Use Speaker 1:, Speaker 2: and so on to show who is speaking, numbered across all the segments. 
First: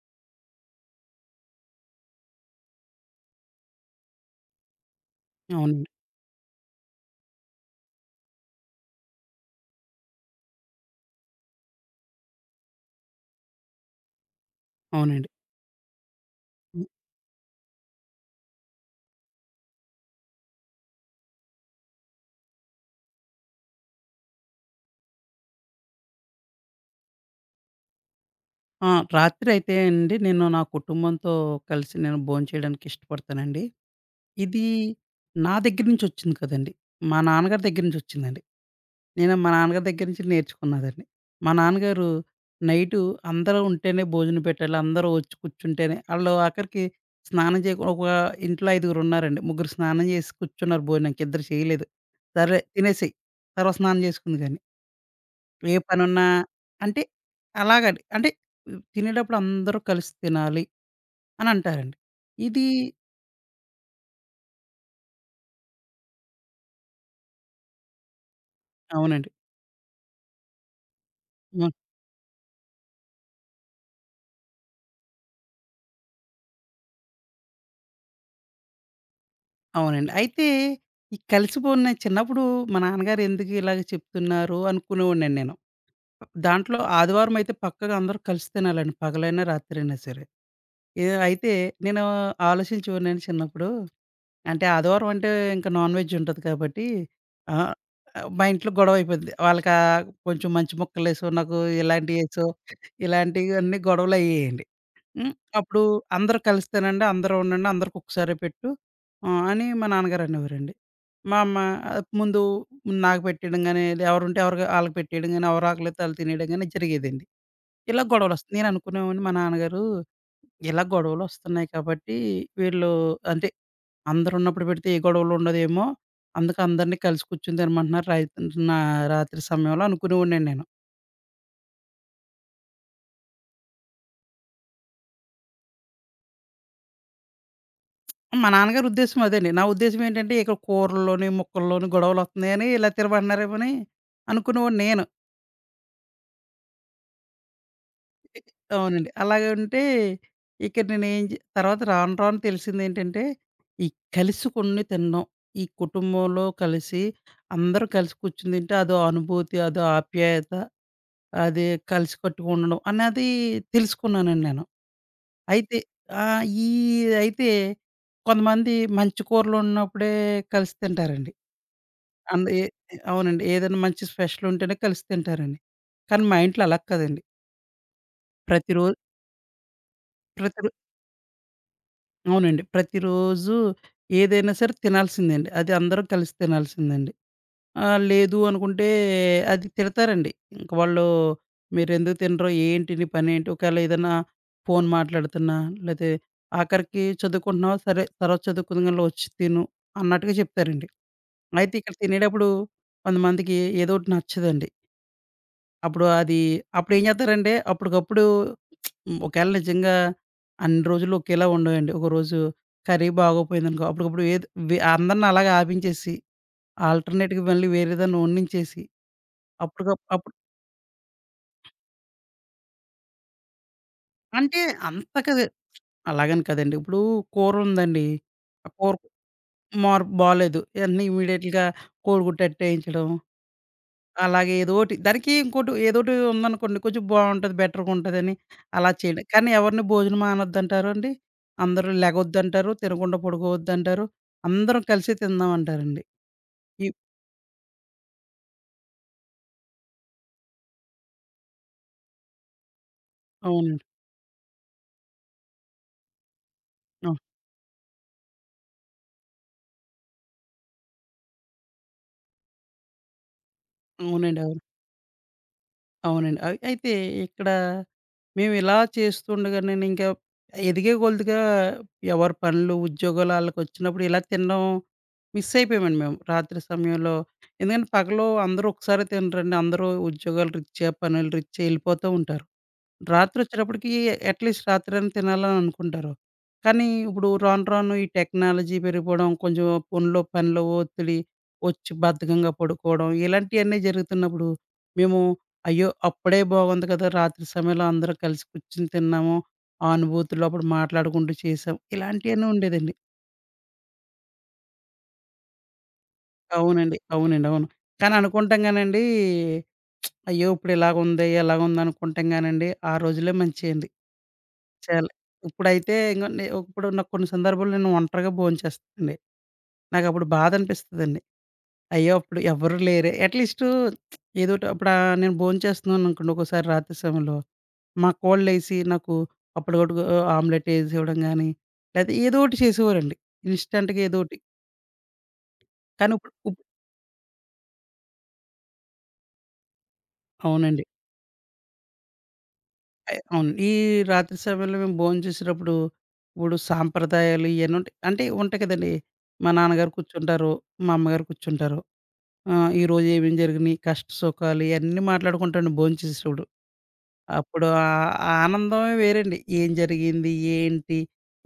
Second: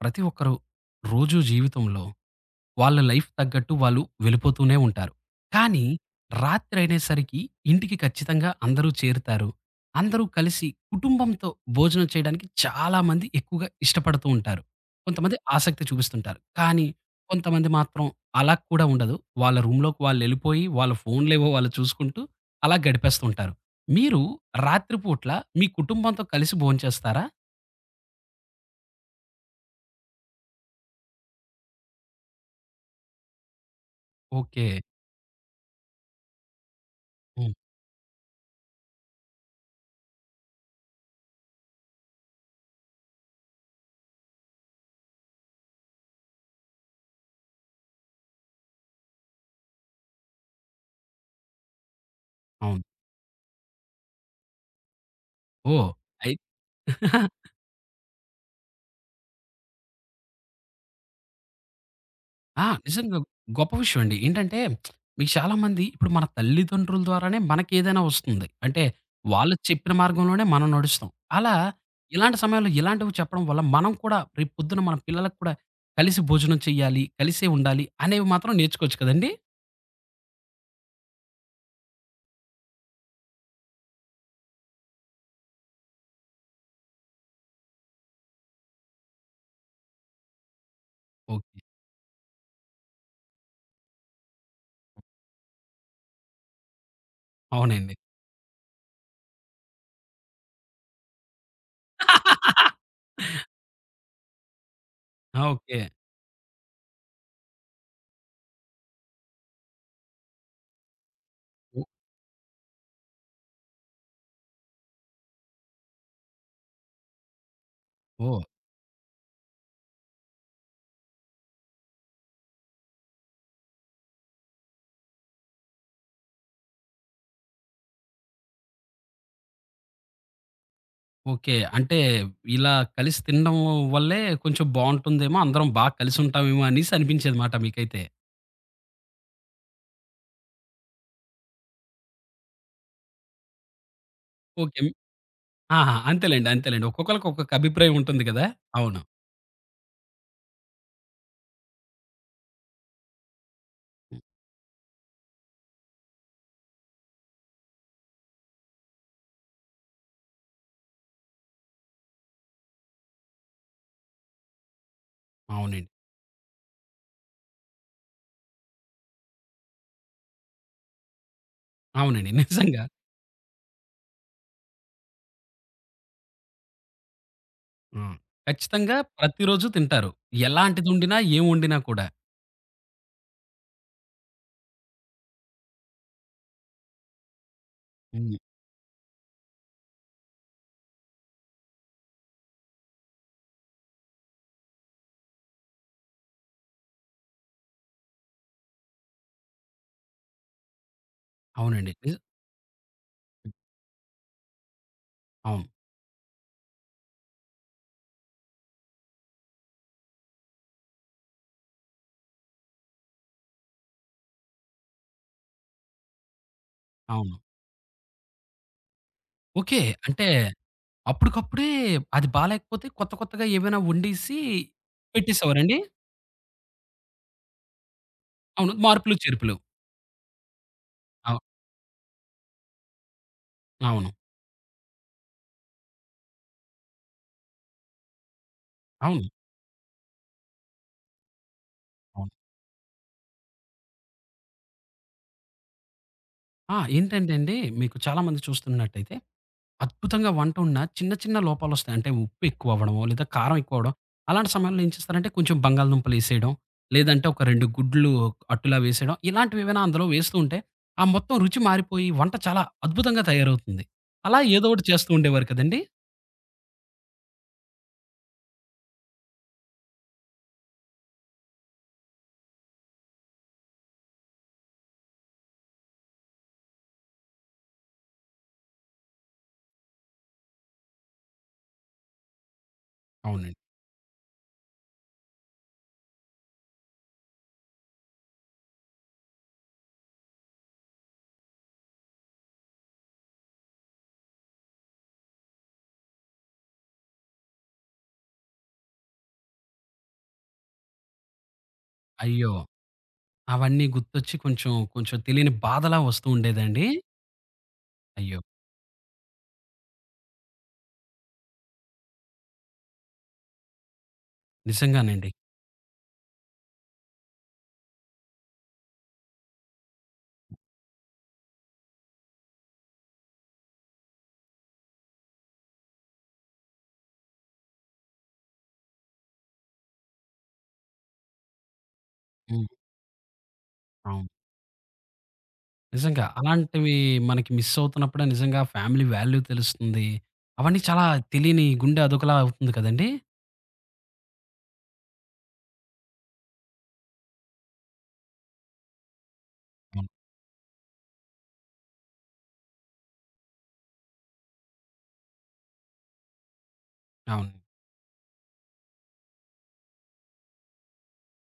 Speaker 1: ప్రతి ఒక్కరు రోజు జీవితంలో వాళ్ళ లైఫ్ తగ్గట్టు వాళ్ళు వెళ్ళిపోతూనే ఉంటారు. కానీ
Speaker 2: అవునండి.
Speaker 1: రాత్రి అనేసరికి ఇంటికి ఖచ్చితంగా అందరూ చేరుతారు. అందరూ కలిసి కుటుంబంతో భోజనం చేయడానికి చాలామంది ఎక్కువగా ఇష్టపడుతూ ఉంటారు.
Speaker 2: అవునండి.
Speaker 1: కొంతమంది ఆసక్తి చూపిస్తుంటారు.
Speaker 2: హ్మ్.
Speaker 1: కానీ కొంతమంది మాత్రం అలా కూడా ఉండదు. వాళ్ళ రూమ్‌లోకి వాళ్ళెళ్ళిపోయి వాళ్ళ ఫోన్‌లేవో వాళ్ళు చూసుకుంటూ అలా గడిపేస్తూ ఉంటారు. మీరు రాత్రి పూట్ల మీ కుటుంబంతో కలిసి భోంచేస్తారా?
Speaker 2: ఆ! రాత్రయితే అండి, నేను నా కుటుంబంతో కలిసి భోంచేయడానికి ఇష్టపడతానండి.
Speaker 1: ఓకే.
Speaker 2: ఇది నా దగ్గర నుంచొచ్చింది కదండీ. మా
Speaker 1: హ్మ్.
Speaker 2: నాన్నగారి దగ్గర నుంచొచ్చిందండి. నేను మా నాన్నగారి దగ్గర నుంచి నేర్చుకున్నాదండి. మా నాన్నగారు నైటు అందరూ ఉంటేనే భోజనం పెట్టాలి. అందరూ వచ్చి కూర్చుంటేనే ఆళ్ళు, ఆఖరికి స్నానం చేయకు, ఒక ఇంట్లో ఐదుగురున్నారండి. ముగ్గురు స్నానం చేసి కూర్చున్నారు భోజనానికి. ఇద్దరు చేయలేదు. సరే
Speaker 1: అవును.
Speaker 2: తినేసేయి. తర్వాత స్నానం చేసుకుందువు గాని. ఏ
Speaker 1: ఓహ్!
Speaker 2: పనున్నా
Speaker 1: అయి
Speaker 2: అంటే అలాగని. అంటే తినేటప్పుడు అందరూ కలిసి తినాలి అని అంటారండి.
Speaker 1: ఆ!
Speaker 2: ఇది
Speaker 1: నిజంగా గొప్ప విషయం అండి. ఏంటంటే మీకు చాలామంది ఇప్పుడు మన తల్లిదండ్రుల ద్వారానే మనకేదైనా వస్తుంది. అంటే
Speaker 2: అవునండి.
Speaker 1: వాళ్ళు చెప్పిన మార్గంలోనే మనం నడుస్తాం. అలా
Speaker 2: హ్మ్.
Speaker 1: ఇలాంటి సమయంలో ఇలాంటివి చెప్పడం వల్ల మనం కూడా రేపు పొద్దున మన పిల్లలకు కూడా కలిసి భోజనం చేయాలి, కలిసే ఉండాలి అనేవి మాత్రం నేర్చుకోవచ్చు కదండీ!
Speaker 2: అవునండి. అయితే ఈ కలిసిపోన్న చిన్నప్పుడు మా నాన్నగారు ఎందుకు ఇలాగ చెప్తున్నారు అనుకునేవాడినండి నేను. దాంట్లో ఆదివారం అయితే పక్కగా అందరూ కలిసి తినాలండి. పగలైనా రాత్రైనా సరే. ఏ అయితే
Speaker 1: ఓకే.
Speaker 2: నేను ఆలోచించేవాడినండి చిన్నప్పుడు. అంటే ఆదివారం అంటే ఇంక నాన్ వెజ్ ఉంటది కాబట్టి ఆహ్,
Speaker 1: అవునండి.
Speaker 2: మా ఇంట్లో గొడవ అయిపోద్ది. వాళ్ళకా కొంచెం మంచి ముక్కలేసో, నాకు ఇలాంటియేసో, ఇలాంటియన్నీ గొడవలయ్యేయండి. హ్మ్.
Speaker 1: ఆ! ఓకే.
Speaker 2: అప్పుడు అందరూ కలిస్తేనండి, అందరూ ఉండండి, అందరికి ఒకసారే పెట్టు ఆహ్, అని మా నాన్నగారు అనేవారండి. మా అమ్మ
Speaker 1: ఓ
Speaker 2: ఆహ్, ముందు నాకు పెట్టేయడం గానీ, ఎవరుంటే ఎవరికి ఆళ్ళకి పెట్టేయడం గానీ, ఎవరు ఆకలైతే ఆళ్ళు తినేయడం గానీ జరిగేదండి. ఇలా
Speaker 1: ఓహ్!
Speaker 2: గొడవలొస్తాయి. నేననుకునేవాడిని మా నాన్నగారు ఇలా గొడవలొస్తున్నాయి కాబట్టి వీళ్ళు అంటే అందరున్నప్పుడు పెడితే ఏ గొడవలు ఉండదేమో! అందుకు అందరిని కలిసి కూర్చుని తినమంటున్నారు రై నా రాత్రి సమయంలో అనుకునేవాడినండి నేను.
Speaker 1: ఓకే. అంటే ఇలా కలిసి తినడం వల్లే కొంచెం బావుంటుందేమో, అందరం బాగా కలిసుంటామేమో అనేసి అనిపించేది మాట మీకైతే.
Speaker 2: మా నాన్నగారి ఉద్దేశ్యం అదేండి. నా ఉద్దేశ్యం ఏంటంటే ఇక్కడ కూరల్లోని, ముక్కల్లోని గొడవలొత్తున్నాయని ఇలా తినమంటున్నారేమోని అనుకునేవాడిని
Speaker 1: ఓకే.
Speaker 2: నేను.
Speaker 1: ఆహా! అంతేలెండి. అంతేలెండి. ఒక్కొక్కళ్ళకి ఒక్కొక్క అభిప్రాయం ఉంటుంది గదా! అవును.
Speaker 2: అవునండి. అలాగే ఉంటే ఇక నేనేం జే తర్వాత రాను రాను తెలిసిందేంటంటే, ఈ
Speaker 1: హ్మ్.
Speaker 2: కలిసి కొన్ని తినడం. ఈ కుటుంబంలో కలిసి అందరూ కలిసి కూర్చొని తింటే అదో అనుభూతి, అదో ఆప్యాయత, అది కలిసి కట్టుగా ఉండడం అన్నది తెలుసుకున్నానండి నేను. అయితే
Speaker 1: అవునండి.
Speaker 2: ఆహ్, ఈ అయితే కొంతమంది మంచి కూరలోండినప్పుడే కలిసి తింటారండి.
Speaker 1: అవునండి.
Speaker 2: అండ్ ఏ
Speaker 1: నిజంగా.
Speaker 2: అవునండి. ఏదైనా మంచి స్పెషల్ ఉంటేనే కలిసి తింటారండి. కానీ మా ఇంట్లో అలా కాదండి.
Speaker 1: హ్మ్. ఖచ్చితంగా
Speaker 2: ప్రతిరోజు
Speaker 1: ప్రతిరోజు తింటారు.
Speaker 2: ప్రతిరోజు
Speaker 1: ఎలాంటిదుండినా, ఏం వండినా కూడా.
Speaker 2: అవునండి. ప్రతిరోజు ఏదైనా సరే తినాల్సిందండి. అది అందరూ కలిసి తినాల్సిందండి. ఆహ్,
Speaker 1: హ్మ్.
Speaker 2: లేదు అనుకుంటే అది తిడతారండి. ఇంక వాళ్ళు మీరెందుకు తినరు? ఏంటి నీ పనేంటి? ఒకవేళ ఏదైనా ఫోను మాట్లాడుతున్నా, లేతే ఆఖరికి చదువుకుంటున్నావా? సరే తర్వాత చదువుకుందాం గాని వచ్చి తిను అన్నట్టుగా చెప్తారండి. అయితే
Speaker 1: అవునండి.
Speaker 2: ఇక్కడ
Speaker 1: నిజ
Speaker 2: తినేటప్పుడు కొంతమందికి ఏదోకటి నచ్చదండి.
Speaker 1: అవును.
Speaker 2: అప్పుడు అది అప్పుడేం జేత్తారంటే అప్పటికప్పుడు హ్మ్. ఒకవేళ నిజంగా అన్ని రోజులు ఒకేలా ఉండవండి. ఒకరోజు కర్రీ బాగోపోయిందనుకో, అప్పటికప్పుడు ఏదో వె అందరిని అలాగే ఆపించేసి,
Speaker 1: అవును.
Speaker 2: ఆల్టర్‌నేట్‌గా మళ్ళీ వేరే దాన్ని వండించేసి,
Speaker 1: ఓకే. అంటే
Speaker 2: అప్పుడు
Speaker 1: అప్పటికప్పుడే అది బాలేకపోతే కొత్త కొత్తగా ఏమైనా వండేసి
Speaker 2: అంటే అంత కాదు
Speaker 1: పెట్టేసేవారండి?
Speaker 2: అలాగని కాదండి. ఇప్పుడు కూరుందండి, ఆ
Speaker 1: అవును.
Speaker 2: కూర
Speaker 1: మార్పులు, చేర్పులు.
Speaker 2: మార్ బాలేదు. వెంటనే
Speaker 1: అవు
Speaker 2: ఇమ్మీడియేట్‌గా కోడిగుడ్డు అట్టేయించడం.
Speaker 1: అవును.
Speaker 2: అలాగే ఏదోటి దానికి ఇంకోటి ఏదోటి ఉందనుకోండి, కొంచెం బావుంటది. బెటర్‌గా ఉంటదని అలా చేయండి.
Speaker 1: అవును.
Speaker 2: కానీ ఎవరిని భోజనం మానొద్దంటారు అండి. అందరూ
Speaker 1: అవును.
Speaker 2: లెగొద్దంటారు. తినకుండా పడుకోవద్దంటారు. అందరం కలిసి తిందాం అంటారండి.
Speaker 1: ఆ!
Speaker 2: ఈ
Speaker 1: ఏంటంటే అండి, మీకు చాలా మంది చూస్తున్నట్టయితే అద్భుతంగా వంట ఉన్నా చిన్న చిన్న లోపాలొస్తాయి. అంటే ఉప్పు ఎక్కువ అవ్వడమో, లేదా కారం ఎక్కువ
Speaker 2: అవునండి.
Speaker 1: అవ్వడం. అలాంటి సమయంలో ఏం చేస్తారంటే కొంచెం బంగాళదుంపలేసేయడం,
Speaker 2: అవును.
Speaker 1: లేదంటే ఒక 2 గుడ్లు అట్టులా వేసేయడం. ఇలాంటివేవైనా అందులో వేస్తూ ఉంటే ఆ మొత్తం రుచి మారిపోయి వంట చాలా అద్భుతంగా తయారవుతుంది. అలా
Speaker 2: అవునండి. అవును.
Speaker 1: ఏదో ఒకటి చేస్తూ ఉండేవారు కదండీ!
Speaker 2: అవునండి. అయి అయితే ఇక్కడ మేమిలా చేస్తుండగానే ఇంకా ఎదిగే కొలదిగా ఎవరి పనులు, ఉద్యోగాలు ఆళ్ళకొచ్చినప్పుడు ఇలా తినడం మిస్ అయిపోయామండి మేము. రాత్రి సమయంలో ఎందుకంటే పగలు అందరూ ఒకసారే తినరండి. అందరూ ఉద్యోగాల రీత్యా, పనుల రీత్యా ఎళ్ళిపోతూ ఉంటారు.
Speaker 1: అవునండి.
Speaker 2: రాత్రొచ్చేటప్పటికి అట్‌లీస్ట్ రాత్రైనా తినాలని అనుకుంటారు. కానీ ఇప్పుడు రాను రాను ఈ టెక్నాలజీ పెరిగిపోవడం, కొంచెం పనిలో ఒత్తిడి, ఒచ్చి బద్ధకంగా పడుకోవడం ఇలాంటియన్నీ జరుగుతున్నప్పుడు మేము అయ్యో! అప్పుడే బాగుంది కదా! రాత్రి సమయంలో అందరం కలిసి కూర్చొని తిన్నాము. ఆ అనుభూతులు అప్పుడు మాట్లాడుకుంటూ చేసాం. ఇలాంటియన్నీ
Speaker 1: అయ్యో!
Speaker 2: ఉండేదండి.
Speaker 1: అవన్నీ గుర్తొచ్చి కొంచెం కొంచెం తెలియని బాధలా వస్తూ ఉండేదండి?
Speaker 2: అవునండి. అవునండి. అవును. కానీ
Speaker 1: అయ్యో!
Speaker 2: అనుకుంటాం గానండి, అయ్యో! ఇప్పుడు ఇలాగుంది, ఎలాగుంది అనుకుంటాం గానండి ఆ రోజులే మంచియండి. చాలా.
Speaker 1: నిజంగానండి.
Speaker 2: ఇప్పుడైతే ఇంగ నే ఇప్పుడు నాకు కొన్ని సందర్భాల్లో నేను ఒంటరిగా భోంచేస్తానండి. నాకప్పుడు బాధనిపిస్తదండి. అయ్యో! అప్పుడు ఎవ్వరు లేరే అట్‌లీస్టు ఏదోటి అప్పుడు ఆహ్, నేను భోంచేస్తున్నాననుకోండి ఒక్కోసారి రాత్రి సమయంలో, మా కోడలేసి నాకు అప్పటికప్పుడు ఆహ్, ఆమ్లెట్ ఏసివ్వడం గానీ, లేతే ఏదోటి
Speaker 1: హ్మ్.
Speaker 2: చేసేవారండి. ఇన్‌స్టంట్‌గా
Speaker 1: అవును.
Speaker 2: ఏదోటి. కానీ
Speaker 1: నిజంగా.
Speaker 2: ఇప్పుడు ఉప్
Speaker 1: అలాంటివి మనకి మిస్ అవుతున్నప్పుడే నిజంగా ఫ్యామిలీ వాల్యూ తెలుస్తుంది. అవన్నీ
Speaker 2: అవునండి.
Speaker 1: చాలా తెలియని గుండె అదోకలా అవుతుంది కదండీ!
Speaker 2: అయ్ అవును. ఈ రాత్రి సమయంలో మేము భోంచేసేటప్పుడు, ఇప్పుడు సాంప్రదాయాలు ఇయన్నీ ఉంటాయి. అంటే ఉంటాయి కదండీ! మా నాన్నగారు
Speaker 1: అవును.
Speaker 2: కూర్చుంటారు, మా అమ్మగారు కూర్చుంటారు. ఆ! ఈరోజు ఏమేం జరిగినియి, కష్ట సుఖాలు ఇయన్నీ మాట్లాడుకుంటాండి భోంచేసేప్పుడు.
Speaker 1: అవును.
Speaker 2: అప్పుడు ఆహ్, ఆ ఆనందమే వేరండి. ఏం జరిగింది, ఏంటి,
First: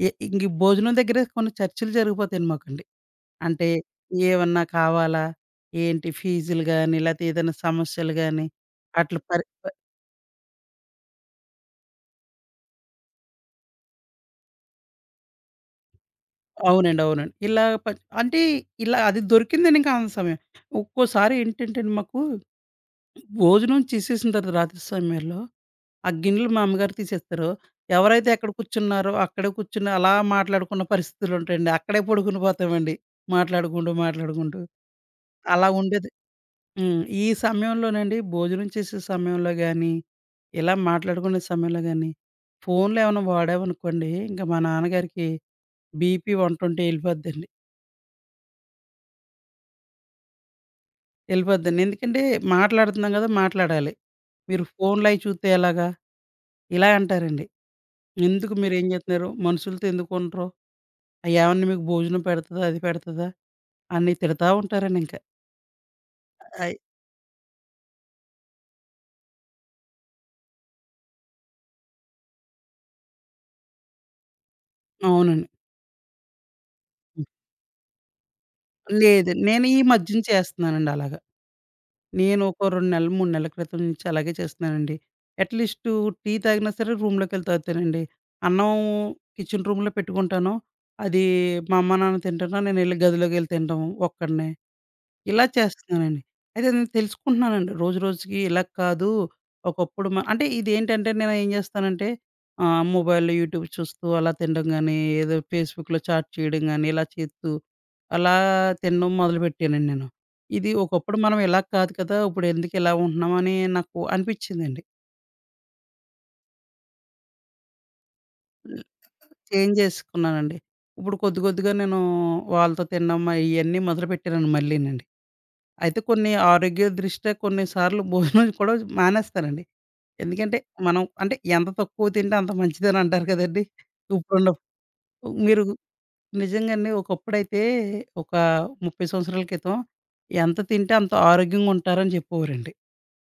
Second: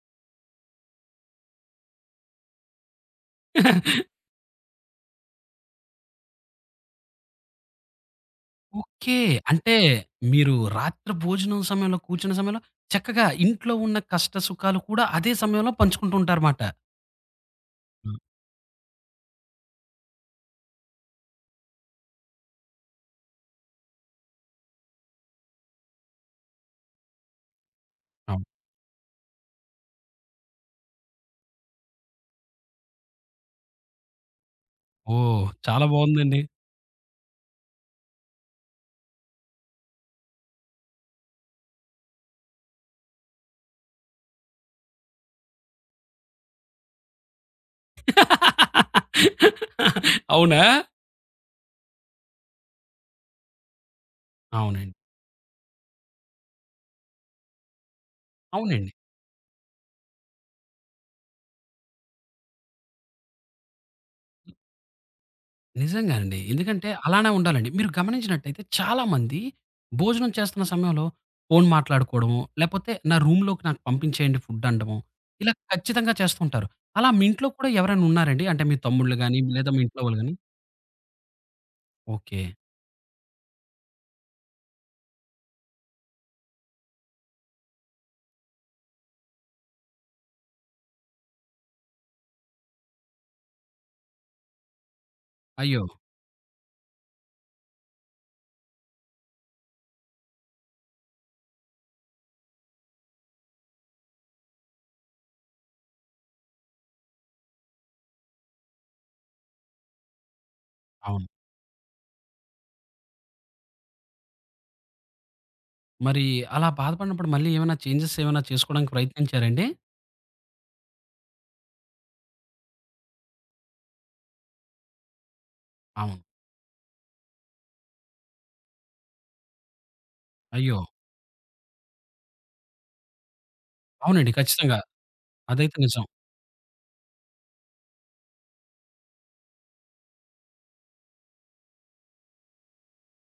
Speaker 2: ఎ ఇంక ఈ భోజనం దగ్గరే కొన్ని చర్చలు జరిగిపోతాయండి మాకండి. అంటే ఏమన్నా కావాలా, ఏంటి ఫీజులు గాని, లేతే ఏదైనా సమస్యలు గాని,
Speaker 1: ఓకే.
Speaker 2: అట్లా పరి ప
Speaker 1: అంటే మీరు రాత్రి భోజనం సమయంలో కూర్చున్న సమయంలో చక్కగా ఇంట్లో ఉన్న కష్ట సుఖాలు కూడా అదే సమయంలో పంచుకుంటూ ఉంటారుమాట.
Speaker 2: అవునండి. అవునండి. ఇలా ప
Speaker 1: హ్మ్.
Speaker 2: అంటే ఇలా అది దొరికిందండి ఇంకా ఆనంద సమయం. ఒక్కోసారి ఏంటంటే అండి మాకు భోజనం చేసేసిన తర్వాత రాత్రి సమయాల్లో ఆ గిన్నెలు మా అమ్మగారు తీసేస్తారు. ఎవరైతే
Speaker 1: అవును.
Speaker 2: ఎక్కడ కూర్చున్నారో అక్కడే కూర్చొని అలా మాట్లాడుకున్న పరిస్థితులుంటాయండి. అక్కడే పడుకుని పోతామండి. మాట్లాడుకుంటూ
Speaker 1: ఓహ్!
Speaker 2: అలా
Speaker 1: చాలా
Speaker 2: ఉండేది.
Speaker 1: బావుందండి.
Speaker 2: హ్మ్. ఈ సమయంలోనండి భోజనం చేసే సమయంలో గాని, ఇలా మాట్లాడుకునే సమయంలో గాని, ఫోన్‌లు ఏమైనా వాడామనుకోండి ఇంక మా నాన్నగారికి బీపీ 120 ఎళ్ళిపోద్దండి.
Speaker 1: అవునా?
Speaker 2: ఎళ్ళిపోద్దండి. ఎందుకంటే మాట్లాడుతున్నాం గదా! మాట్లాడాలి. మీరు
Speaker 1: అవునండి.
Speaker 2: ఫోన్‌లయి చూత్తే ఎలాగా? ఇలా అంటారండి. ఎందుకు మీరేం
Speaker 1: అవునండి.
Speaker 2: జేత్తున్నారు? మనుషులతో ఎందుకుండరు? ఏమన్నా మీకు భోజనం పెడతదా? అది పెడతదా? అని తిడతా ఉంటారండి ఇంక.
Speaker 1: నిజంగా అండి.
Speaker 2: అయ్
Speaker 1: ఎందుకంటే అలానే ఉండాలండి. మీరు గమనించినట్టయితే చాలామంది భోజనం చేస్తున్న సమయంలో ఫోను మాట్లాడుకోవడము, లేపోతే నా రూమ్‌లోకి నాకు పంపించేయండి ఫుడ్ అనడము,
Speaker 2: అవునండి.
Speaker 1: ఇలా ఖచ్చితంగా చేస్తుంటారు. అలా మీ
Speaker 2: హ్మ్.
Speaker 1: ఇంట్లో కూడా ఎవరైనా ఉన్నారండి? అంటే మీ తమ్ముళ్ళు
Speaker 2: లేదు.
Speaker 1: గాని,
Speaker 2: నేను
Speaker 1: లేదా మీ
Speaker 2: ఈ
Speaker 1: ఇంట్లో వాళ్ళు
Speaker 2: మధ్యన
Speaker 1: గాని?
Speaker 2: చేస్తున్నానండి అలాగా.
Speaker 1: ఓకే.
Speaker 2: నేను ఒక 2 నెలలు, 3 నెలల క్రితం నుంచి అలాగే చేస్తున్నానండి. అట్‌లీస్టు టీ తాగినా సరే రూమ్‌లోకెళ్ళి తాగుతానండి. అన్నం కిచెన్ రూమ్‌లో పెట్టుకుంటాను. అది మా అమ్మ, నాన్న తింటున్నా నేనెళ్ళి గదిలోకెళ్ళి తినడం ఒక్కడినే. ఇలా
Speaker 1: అయ్యో!
Speaker 2: చేస్తున్నానండి. అయితే నేను తెలుసుకుంటున్నానండి. రోజు రోజుకి ఇలా కాదు. ఒకప్పుడు మ అంటే ఇదేంటంటే నేను ఏం చేస్తానంటే ఆహ్, మొబైల్‌లో యూట్యూబ్ చూస్తూ అలా తినడం గాని, ఏదో ఫేస్‌బుక్‌లో చాట్ చేయడం గాని, ఇలా చేస్తూ అలా తినడం మొదలుపెట్టానండి నేను. ఇది ఒకప్పుడు
Speaker 1: అవును.
Speaker 2: మనం ఇలా కాదు కదా! ఇప్పుడు ఎందుకు ఇలా ఉంటున్నాం అని నాకు అనిపించిందండి.
Speaker 1: మరి అలా బాధపడినప్పుడు మళ్ళీ ఏమైనా చేంజెస్ ఏమైనా
Speaker 2: హ్మ్.
Speaker 1: చేసుకోవడానికి ప్రయత్నించారండి?
Speaker 2: చేంజ్ చేసుకున్నానండి. ఇప్పుడు కొద్దిగా నేను వాళ్ళతో తినడం ఇయన్నీ మొదలుపెట్టానండి మళ్ళీని. అయితే
Speaker 1: అవును.
Speaker 2: కొన్ని ఆరోగ్య దృష్ట్యా కొన్ని సార్లు భోజనం కూడా మానేస్తానండి. ఎందుకంటే
Speaker 1: అయ్యో!
Speaker 2: మనం అంటే ఎంత తక్కువ తింటే అంత మంచిదని అంటారు కదండీ!
Speaker 1: అవునండి.
Speaker 2: ఇప్పుడున్న
Speaker 1: ఖచ్చితంగా.
Speaker 2: మీరు
Speaker 1: అదైతే నిజం.
Speaker 2: నిజంగానే ఒకప్పుడైతే ఒక 30 సంవత్సరాల క్రితం ఎంత తింటే అంత ఆరోగ్యంగా ఉంటారని చెప్పేవారండి.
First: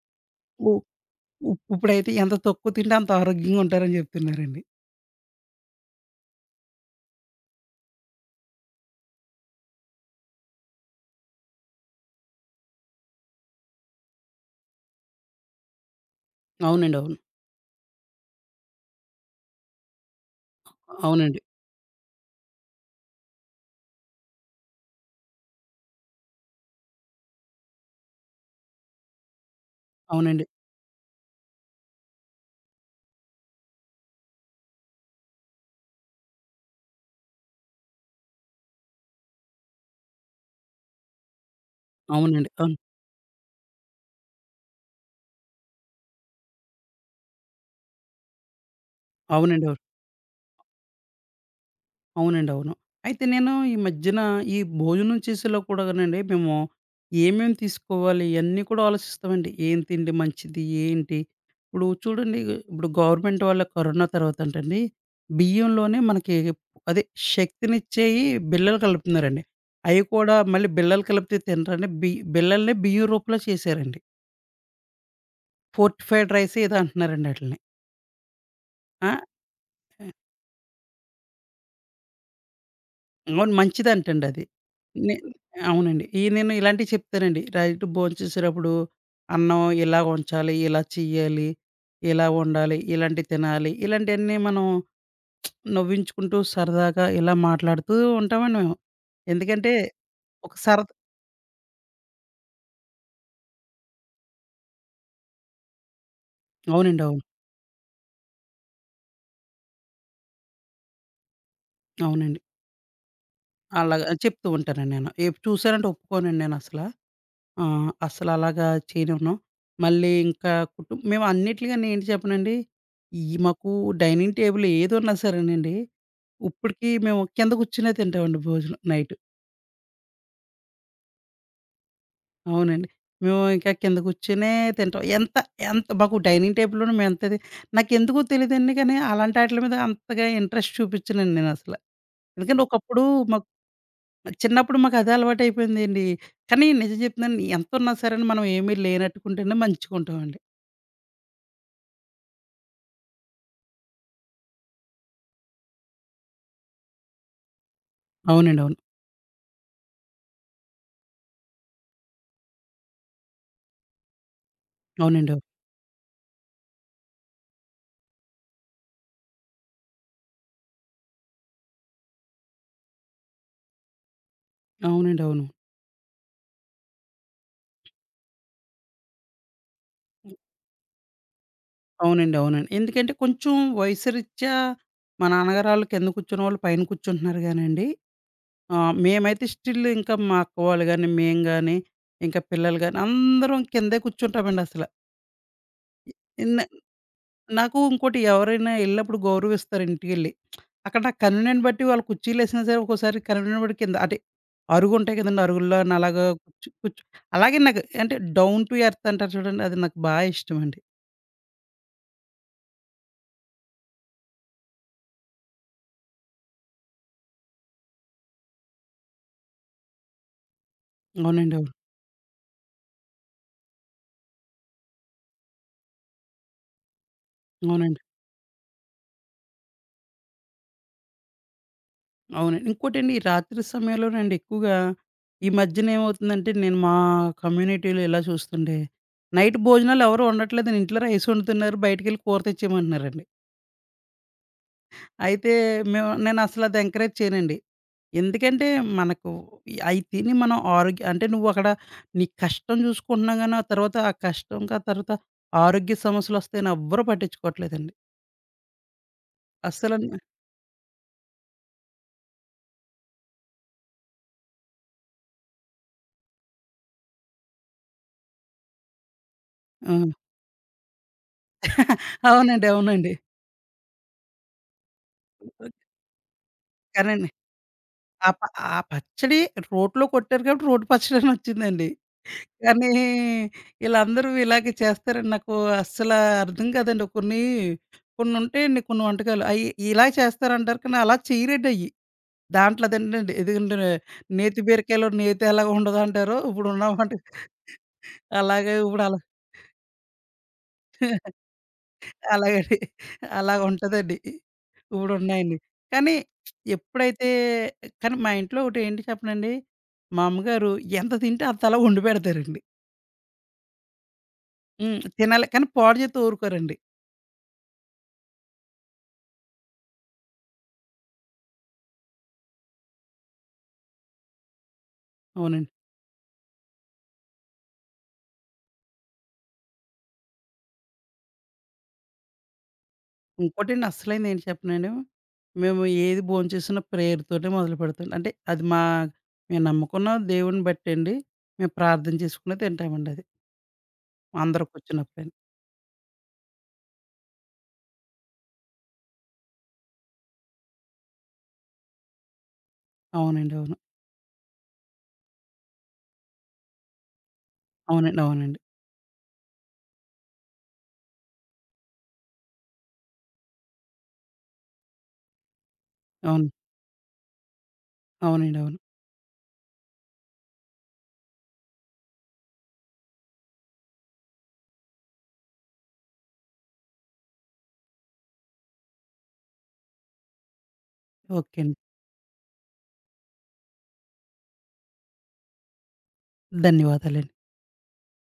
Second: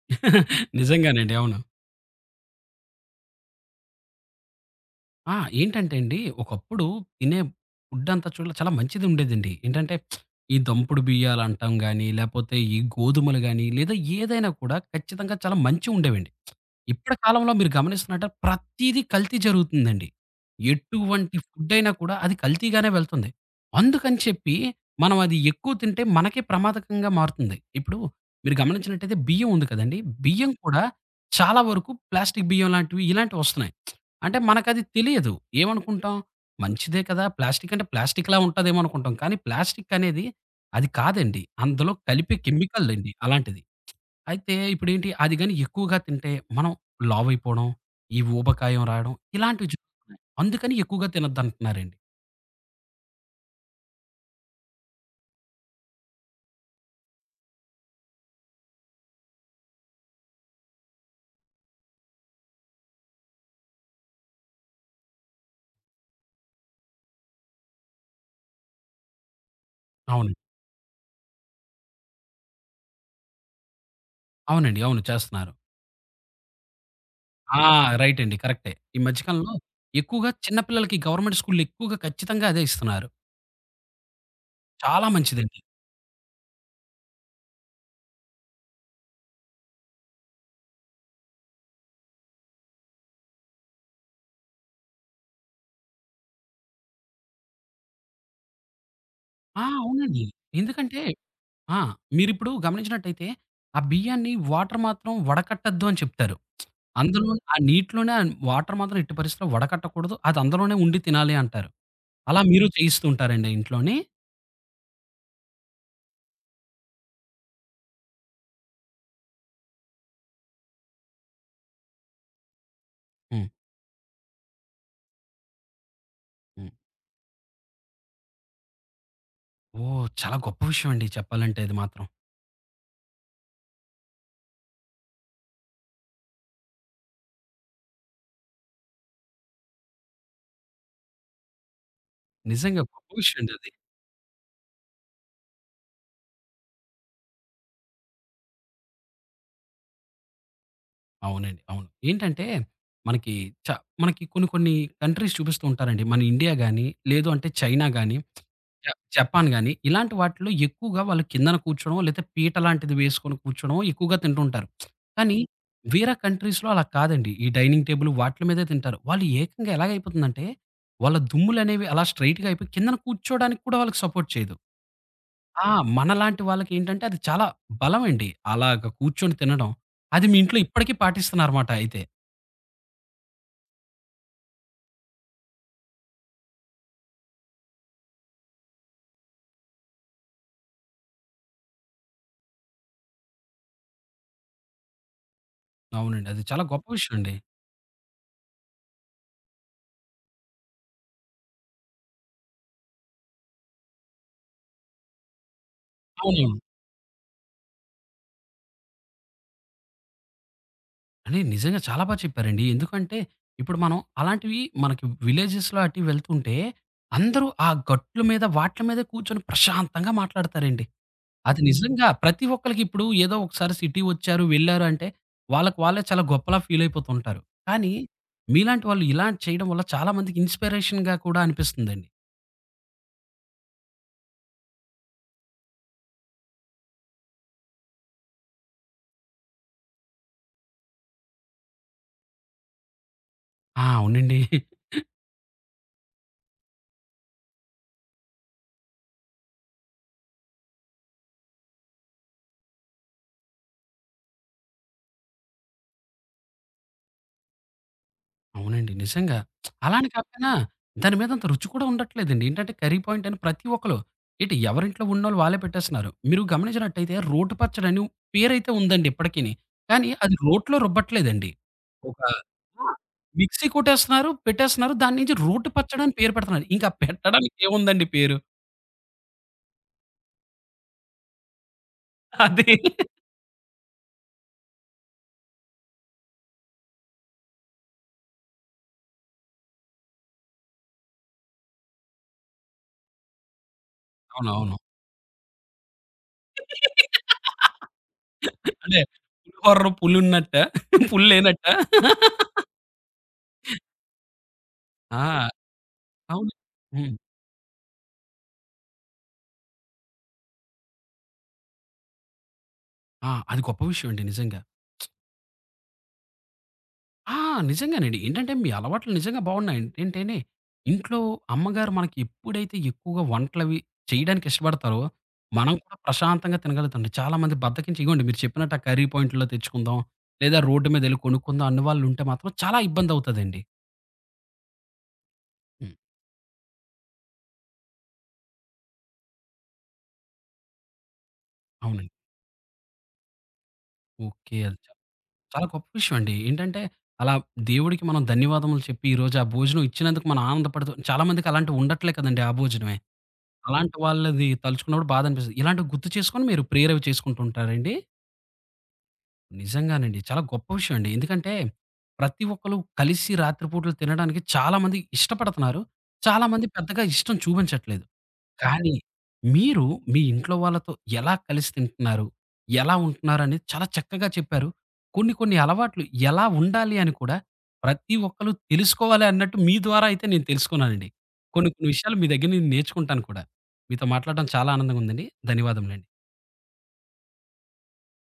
Speaker 2: ఉ
Speaker 1: నిజంగానండి.
Speaker 2: ఉ
Speaker 1: అవును.
Speaker 2: ఇప్పుడైతే ఎంత తక్కువ తింటే అంత ఆరోగ్యంగా ఉంటారని చెప్తున్నారండి.
Speaker 1: ఆ! ఏంటంటే అండి, ఒకప్పుడు తినే ఫుడ్డంతా చూడ చాలా మంచిది ఉండేదండి. ఏంటంటే, ఈ దంపుడు బియ్యాలంటాం గానీ, లేపోతే ఈ గోధుమలు గానీ, లేదా ఏదైనా కూడా ఖచ్చితంగా చాలా మంచివుండేవండి.
Speaker 2: అవునండి.
Speaker 1: ఇప్పటి
Speaker 2: అవును.
Speaker 1: కాలంలో మీరు గమనిస్తున్నట్టే ప్రతీదీ కల్తీ జరుగుతుందండి. ఎటువంటి
Speaker 2: అవునండి.
Speaker 1: ఫుడ్డయినా కూడా అది కల్తీగానే వెళ్తుంది. అందుకని చెప్పి మనం అది ఎక్కువ తింటే మనకే ప్రమాదకంగా మారుతుంది. ఇప్పుడు మీరు గమనించినట్టయితే బియ్యం ఉంది కదండీ!
Speaker 2: అవునండి.
Speaker 1: బియ్యం కూడా చాలా వరకు ప్లాస్టిక్ బియ్యం లాంటివి ఇలాంటివొస్తున్నాయి. అంటే మనకది తెలియదు. ఏమనుకుంటాం, మంచిదే కదా! ప్లాస్టిక్ అంటే ప్లాస్టిక్‌లా ఉంటదేమో అనుకుంటాం. కానీ ప్లాస్టిక్ అనేది అది కాదండి. అందులో కలిపే
Speaker 2: అవునండి. అవును.
Speaker 1: కెమికలండి అలాంటిది. అయితే ఇప్పుడేంటి అది గాని ఎక్కువగా తింటే మనం లావైపోవడం, ఈ ఊబకాయం రావడం
Speaker 2: అవునండి.
Speaker 1: ఇలాంటివి
Speaker 2: అవును.
Speaker 1: జరుగుతున్నాయి. అందుకని ఎక్కువగా తినొద్దంటున్నారండి.
Speaker 2: అవునండి. అవును. అయితే నేను ఈ మధ్యన ఈ భోజనం చేసేలో కూడానండి మేము ఏమేమి తీసుకోవాలి ఇయన్నీ కూడా ఆలోచిస్తామండి. ఏం తిండి మంచిది? ఏంటి? ఇప్పుడు చూడండి, ఇప్పుడు గవర్నమెంట్ వాళ్ళ కరోనా తర్వాత అంటండి బియ్యంలోనే మనకి అదే శక్తినిచ్చేయి బిళ్ళలు కలుపుతున్నారండి. అయి కూడా
Speaker 1: అవునండి.
Speaker 2: మళ్ళీ బిళ్ళలు కలిపితే తినరండి. బి బిళ్ళల్ని బియ్యం రూపంలో చేశారండి.
Speaker 1: అవునండి. అవును. చేస్తున్నారు.
Speaker 2: ఫోర్టిఫైడ్ రైస్ ఏదో అంటున్నారండి ఆటిలిని.
Speaker 1: ఆ! రైట్ అండి. కరెక్టే. ఈ
Speaker 2: ఆ!
Speaker 1: మధ్య కాలంలో ఎక్కువగా చిన్న పిల్లలకి గవర్నమెంట్ స్కూల్‌లో ఎక్కువగా ఖచ్చితంగా అదే ఇస్తున్నారు.
Speaker 2: అవును. మంచిదంటండి అది.
Speaker 1: చాలా
Speaker 2: నే
Speaker 1: మంచిదండి.
Speaker 2: అవునండి. ఈ నేను ఇలాంటివి చెప్తానండి. నైట్ భోంచేసేటప్పుడు అన్నం ఇలా ఉంచాలి, ఇలా చెయ్యాలి, ఇలా వండాలి, ఇలాంటివి తినాలి. ఇలాంటియన్నీ మనం నవ్వించుకుంటూ సరదాగా ఇలా మాట్లాడుతూ ఉంటామండి మేము.
Speaker 1: ఆ!
Speaker 2: ఎందుకంటే
Speaker 1: అవునండి.
Speaker 2: ఒక సరదా
Speaker 1: ఎందుకంటే ఆ! మీరిప్పుడు గమనించినట్టయితే, ఆ బియ్యాన్ని వాటర్ మాత్రం వడకట్టొద్దు అని చెప్తారు.
Speaker 2: అవునండి. అవును.
Speaker 1: అందులో ఆ నీటిలోనే ఆ వాటర్ మాత్రం ఎట్టి పరిస్థితిలో వడకట్టకూడదు. అది అందులోనే ఉండి తినాలి అంటారు.
Speaker 2: అవునండి.
Speaker 1: అలా మీరు చేయిస్తూ ఉంటారండి ఇంట్లోని?
Speaker 2: అలాగా చెప్తూ ఉంటానండి నేను. ఎప్ చూసానంటే ఒప్పుకోనండి నేనసల. ఆ! అస్సలలాగా చేయనివ్వను. మళ్ళీ ఇంకా కుటుం మేము అన్నిట్లిగాని ఏంటి చెప్పనండి, ఈ
Speaker 1: హ్మ్.
Speaker 2: మాకు డైనింగ్ టేబుల్ ఏదున్నా సరేనండి,
Speaker 1: హ్మ్.
Speaker 2: ఉప్పుడికి మేము కింద కూర్చునే తింటామండి భోజనం నైట్.
Speaker 1: ఓహ్! చాలా గొప్ప విషయం అండి చెప్పాలంటే ఇది మాత్రం.
Speaker 2: అవునండి. మేము ఇంకా కింద కూర్చునే తింటాం. ఎంత ఎంత మాకు డైనింగ్ టేబుల్‌లోనే మేమంతది నాకెందుకో తెలీదండి కానీ, అలాంటి ఆటిల మీద అంతగా ఇంట్రెస్ట్ చూపిచ్చనండి నేనసల. ఎందుకంటే
Speaker 1: నిజంగా
Speaker 2: ఒకప్పుడు
Speaker 1: గొప్ప విషయం
Speaker 2: మాకు
Speaker 1: అండి అది.
Speaker 2: చిన్నప్పుడు మాకదే అలవాటయిపోయిందండి. కానీ నిజం చెప్తున్నాను, ఎంతున్నా సరే మనం ఏమీ లేనట్టుకుంటేనే మంచిగుంటామండి.
Speaker 1: అవునండి. అవును. ఏంటంటే మనకి చ మనకి కొన్ని కొన్ని కంట్రీస్ చూపిస్తూ ఉంటారండి. మన ఇండియా గాని, లేదు అంటే చైనా గాని,
Speaker 2: అవునండి. అవును.
Speaker 1: జ జపాన్ గాని ఇలాంటి వాటిలో ఎక్కువగా వాళ్ళు కిందన కూర్చోవడం, లేతే పీట లాంటిది వేసుకొని కూర్చోవడం ఎక్కువగా తింటుంటారు.
Speaker 2: అవునండి.
Speaker 1: కానీ
Speaker 2: అవును.
Speaker 1: వేరే కంట్రీస్‌లో అలా కాదండి. ఈ డైనింగ్ టేబుల్ వాట్ల మీదే తింటారు. వాళ్ళు ఏకంగా ఎలాగైపోతుందంటే వాళ్ళ దుమ్ములనేవి అలా స్ట్రెయిట్‌గా అయిపోయి కిందన కూర్చోవడానికి కూడా వాళ్ళకి సపోర్ట్ చేయదు.
Speaker 2: అవునండి. అవును.
Speaker 1: ఆ! మనలాంటి వాళ్ళకేంటంటే అది చాలా బలమండి. అలాగ కూర్చొని తినడం. అది
Speaker 2: హ్మ్.
Speaker 1: మీ ఇంట్లో ఇప్పటికీ పాటిస్తున్నారన్నమాట అయితే.
Speaker 2: అవునండి. అవునండి. ఎందుకంటే కొంచెం వయసురీత్యా మా నాన్నగారు ఆళ్ళు కింద కూర్చున్న వాళ్ళు పైన కూర్చుంటున్నారు గానండి. ఆహ్, మేమైతే స్టిల్ ఇంకా మా అక్క వాళ్ళు గాని, మేము గాని, ఇంకా పిల్లలు గాని అందరం కిందే కూర్చుంటామండి అసల.
Speaker 1: అవునండి. అది
Speaker 2: ఇన్
Speaker 1: చాలా గొప్ప విషయం అండి.
Speaker 2: నాకు ఇంకోటి ఎవరైనా ఎళ్ళినప్పుడు గౌరవిస్తారు ఇంటికెళ్ళి. అక్కడ నాకు కన్వీనియన్ట్ బట్టి వాళ్ళు కుర్చీలేసినా సరే ఒక్కోసారి కన్వీనియన్ట్ బట్టి కింద అంటే అరుగుంటాయి కదండీ! అరుగుల్లోని అలాగా
Speaker 1: అవునవును.
Speaker 2: కూర్చు కూర్చు అలాగే నాకు అంటే డౌన్ టు ఎర్త్ అంటారు చూడండి, అది నాకు బా ఇష్టమండి.
Speaker 1: అని నిజంగా చాలా బా చెప్పారండి. ఎందుకంటే ఇప్పుడు మనం అలాంటివి మనకి విలేజెస్‌లో అటు వెళ్తుంటే అందరూ ఆ గట్ల మీద వాట్ల మీద కూర్చొని ప్రశాంతంగా మాట్లాడతారండి.
Speaker 2: అవునండి.
Speaker 1: అది
Speaker 2: అవును.
Speaker 1: నిజంగా ప్రతి ఒక్కళ్ళకి ఇప్పుడు ఏదో ఒకసారి సిటీ వచ్చారు, వెళ్లారు అంటే వాళ్ళకి వాళ్ళే చాలా గొప్పలా ఫీల్ అయిపోతుంటారు. కానీ
Speaker 2: అవునండి.
Speaker 1: మీలాంటి వాళ్ళు ఇలా చేయడం వల్ల చాలా మందికి ఇన్‌స్పిరేషన్‌గా కూడా అనిపిస్తుందండి.
Speaker 2: అవునండి. ఇంకోటండి ఈ రాత్రి సమయంలోనండి ఎక్కువగా ఈ మధ్యన ఏమవుతుందంటే నేను మా కమ్యూనిటీలో ఇలా చూస్తుంటే నైట్ భోజనాలు ఎవరు వండట్లేదండి. ఇంట్లో రైస్ వండుతున్నారు. బయటికెళ్ళి కూర తెచ్చేయమంటున్నారండి.
Speaker 1: ఆ! అవునండి.
Speaker 2: అయితే మేము నేను అసలు అది ఎంకరేజ్ చేయనండి. ఎందుకంటే మనకు అయి తిని మనం ఆరోగ్య అంటే నువ్వు అక్కడ నీ కష్టం చూసుకుంటున్నావు గానీ, ఆ తర్వాత ఆ కష్టం ఆ తర్వాత ఆరోగ్య సమస్యలొస్తాయని ఎవ్వరు పట్టించుకోవట్లేదండి.
Speaker 1: అవునండి. నిజంగా. అలా అని
Speaker 2: అస్సలండి.
Speaker 1: కాకపోయినా దాని మీద అంత రుచి కూడా ఉండట్లేదండి. ఏంటంటే కర్రీ పాయింట్ అని ప్రతి ఒక్కళ్ళు ఏంటి ఎవరింట్లో ఉన్నోళ్ళు వాళ్ళే పెట్టేస్తున్నారు. మీరు గమనించినట్టయితే రోటు పచ్చడని పేరైతే ఉందండి ఇప్పటికిని.
Speaker 2: ఆ!
Speaker 1: కానీ అది రోట్లో రుబ్బట్లేదండి. ఒక
Speaker 2: అవునండి.
Speaker 1: ఆ!
Speaker 2: అవునండి.
Speaker 1: మిక్సీ కొట్టేస్తున్నారు, పెట్టేస్తున్నారు. దాని నుంచి రోటు పచ్చడి అని పేరు పెడుతున్నారు. ఇంకా
Speaker 2: కానండి
Speaker 1: పెట్టడానికి ఏముందండి
Speaker 2: ఆ
Speaker 1: పేరు.
Speaker 2: ప ఆ పచ్చడి రోట్లో కొట్టారు కాబట్టి రోటి పచ్చడనొచ్చిందండి.
Speaker 1: అది
Speaker 2: కానీ ఈళ్ళందరూ ఇలాగే చేస్తారని నాకు అస్సల అర్థం కాదండి. కొన్ని కొన్నుంటాయండి కొన్ని వంటకాలు. అయి ఇలా చేస్తారంటారు కానీ అలా చేయరండయ్యి. దాంట్లో అదేంటండి ఇదిగంటే నేతి
Speaker 1: అవునవును.
Speaker 2: బీరకాయలో నేతి ఎలాగ ఉండదంటారో ఇప్పుడున్న వంట అలాగే
Speaker 1: అంటే
Speaker 2: ఇప్పుడు అలా
Speaker 1: పులిహోరలో పులున్నట్టా? పుల్లేనట్టా?
Speaker 2: అలాగని అలాగుంటదండి.
Speaker 1: ఆ!
Speaker 2: ఇప్పుడున్నాయండి. కానీ
Speaker 1: అవును. హ్మ్.
Speaker 2: ఎప్పుడైతే కానీ మా ఇంట్లో ఒకటేంటి చెప్పనండి, మా అమ్మగారు ఎంత తింటే అంత అలా వండి పెడతారండి.
Speaker 1: ఆ! అది గొప్ప విషయం అండి నిజంగా.
Speaker 2: హ్మ్. తినాలి కానీ పాడు చేత్తో ఊరుకోరండి.
Speaker 1: ఆ! నిజంగానండి. ఏంటంటే మీ అలవాట్లు నిజంగా బాగున్నాయి. ఏంటంటేనే ఇంట్లో అమ్మగారు మనకి ఎప్పుడైతే ఎక్కువగా వంటలవి చేయడానికి ఇష్టపడతారో,
Speaker 2: అవునండి.
Speaker 1: మనం కూడా ప్రశాంతంగా తినగలుగుతామండి. చాలామంది బద్ధకించి ఇగోండి మీరు చెప్పినట్టు ఆ కర్రీ పాయింట్‌లో తెచ్చుకుందాం, లేదా రోడ్డు మీదెళ్లి కొనుక్కుందాం అన్న వాళ్ళుంటే మాత్రం చాలా ఇబ్బందవుతదండి.
Speaker 2: ఇంకోటండి అస్సలైంది ఏంటి చెప్పనాను, మేము
Speaker 1: హ్మ్.
Speaker 2: ఏది భోంచేసినా ప్రేయర్‌తోనే మొదలుపెడతాం. అంటే అది మా మేము నమ్ముకున్న దేవుడిని బట్టండి, మేము
Speaker 1: అవునండి.
Speaker 2: ప్రార్థన చేసుకునే తింటామండి అది.
Speaker 1: ఓకే.
Speaker 2: అందరూ
Speaker 1: అది చా
Speaker 2: కూర్చున్నప్పుడని.
Speaker 1: చాలా గొప్ప విషయం అండి. ఏంటంటే అలా దేవుడికి మనం ధన్యవాదములు చెప్పి ఈరోజు ఆ భోజనం ఇచ్చినందుకు మనం ఆనందపడుతూ చాలామందికి అలాంటివి ఉండట్లే కదండీ ఆ భోజనమే.
Speaker 2: అవునండి. అవును.
Speaker 1: అలాంటి వాళ్ళది తలుచుకున్నప్పుడు బాధ అనిపిస్తది. ఇలాంటివి గుర్తు చేసుకొని మీరు ప్రేయర్ అవి చేసుకుంటూ ఉంటారండి?
Speaker 2: అవునండి. అవునండి.
Speaker 1: నిజంగానండి. చాలా గొప్ప విషయం అండి. ఎందుకంటే ప్రతి ఒక్కళ్ళు కలిసి రాత్రి పూటలు తినడానికి చాలామంది ఇష్టపడుతున్నారు.
Speaker 2: అవును.
Speaker 1: చాలామంది పెద్దగా ఇష్టం చూపించట్లేదు.
Speaker 2: అవునండి. అవును.
Speaker 1: కానీ మీరు మీ ఇంట్లో వాళ్ళతో ఎలా కలిసి తింటున్నారు? ఎలా ఉంటున్నారనేది చాలా చక్కగా చెప్పారు. కొన్ని కొన్ని అలవాట్లు ఎలా ఉండాలి అని కూడా ప్రతి ఒక్కళ్ళు తెలుసుకోవాలి అన్నట్టు మీ ద్వారా అయితే నేను తెలుసుకున్నానండి.
Speaker 2: ఓకే
Speaker 1: కొన్ని
Speaker 2: అండి.
Speaker 1: కొన్ని విషయాలు మీ దగ్గర నేను నేర్చుకుంటాను కూడా. మీతో మాట్లాడడం చాలా ఆనందంగా ఉందండి. ధన్యవాదములండి.
Speaker 2: ధన్యవాదాలండి.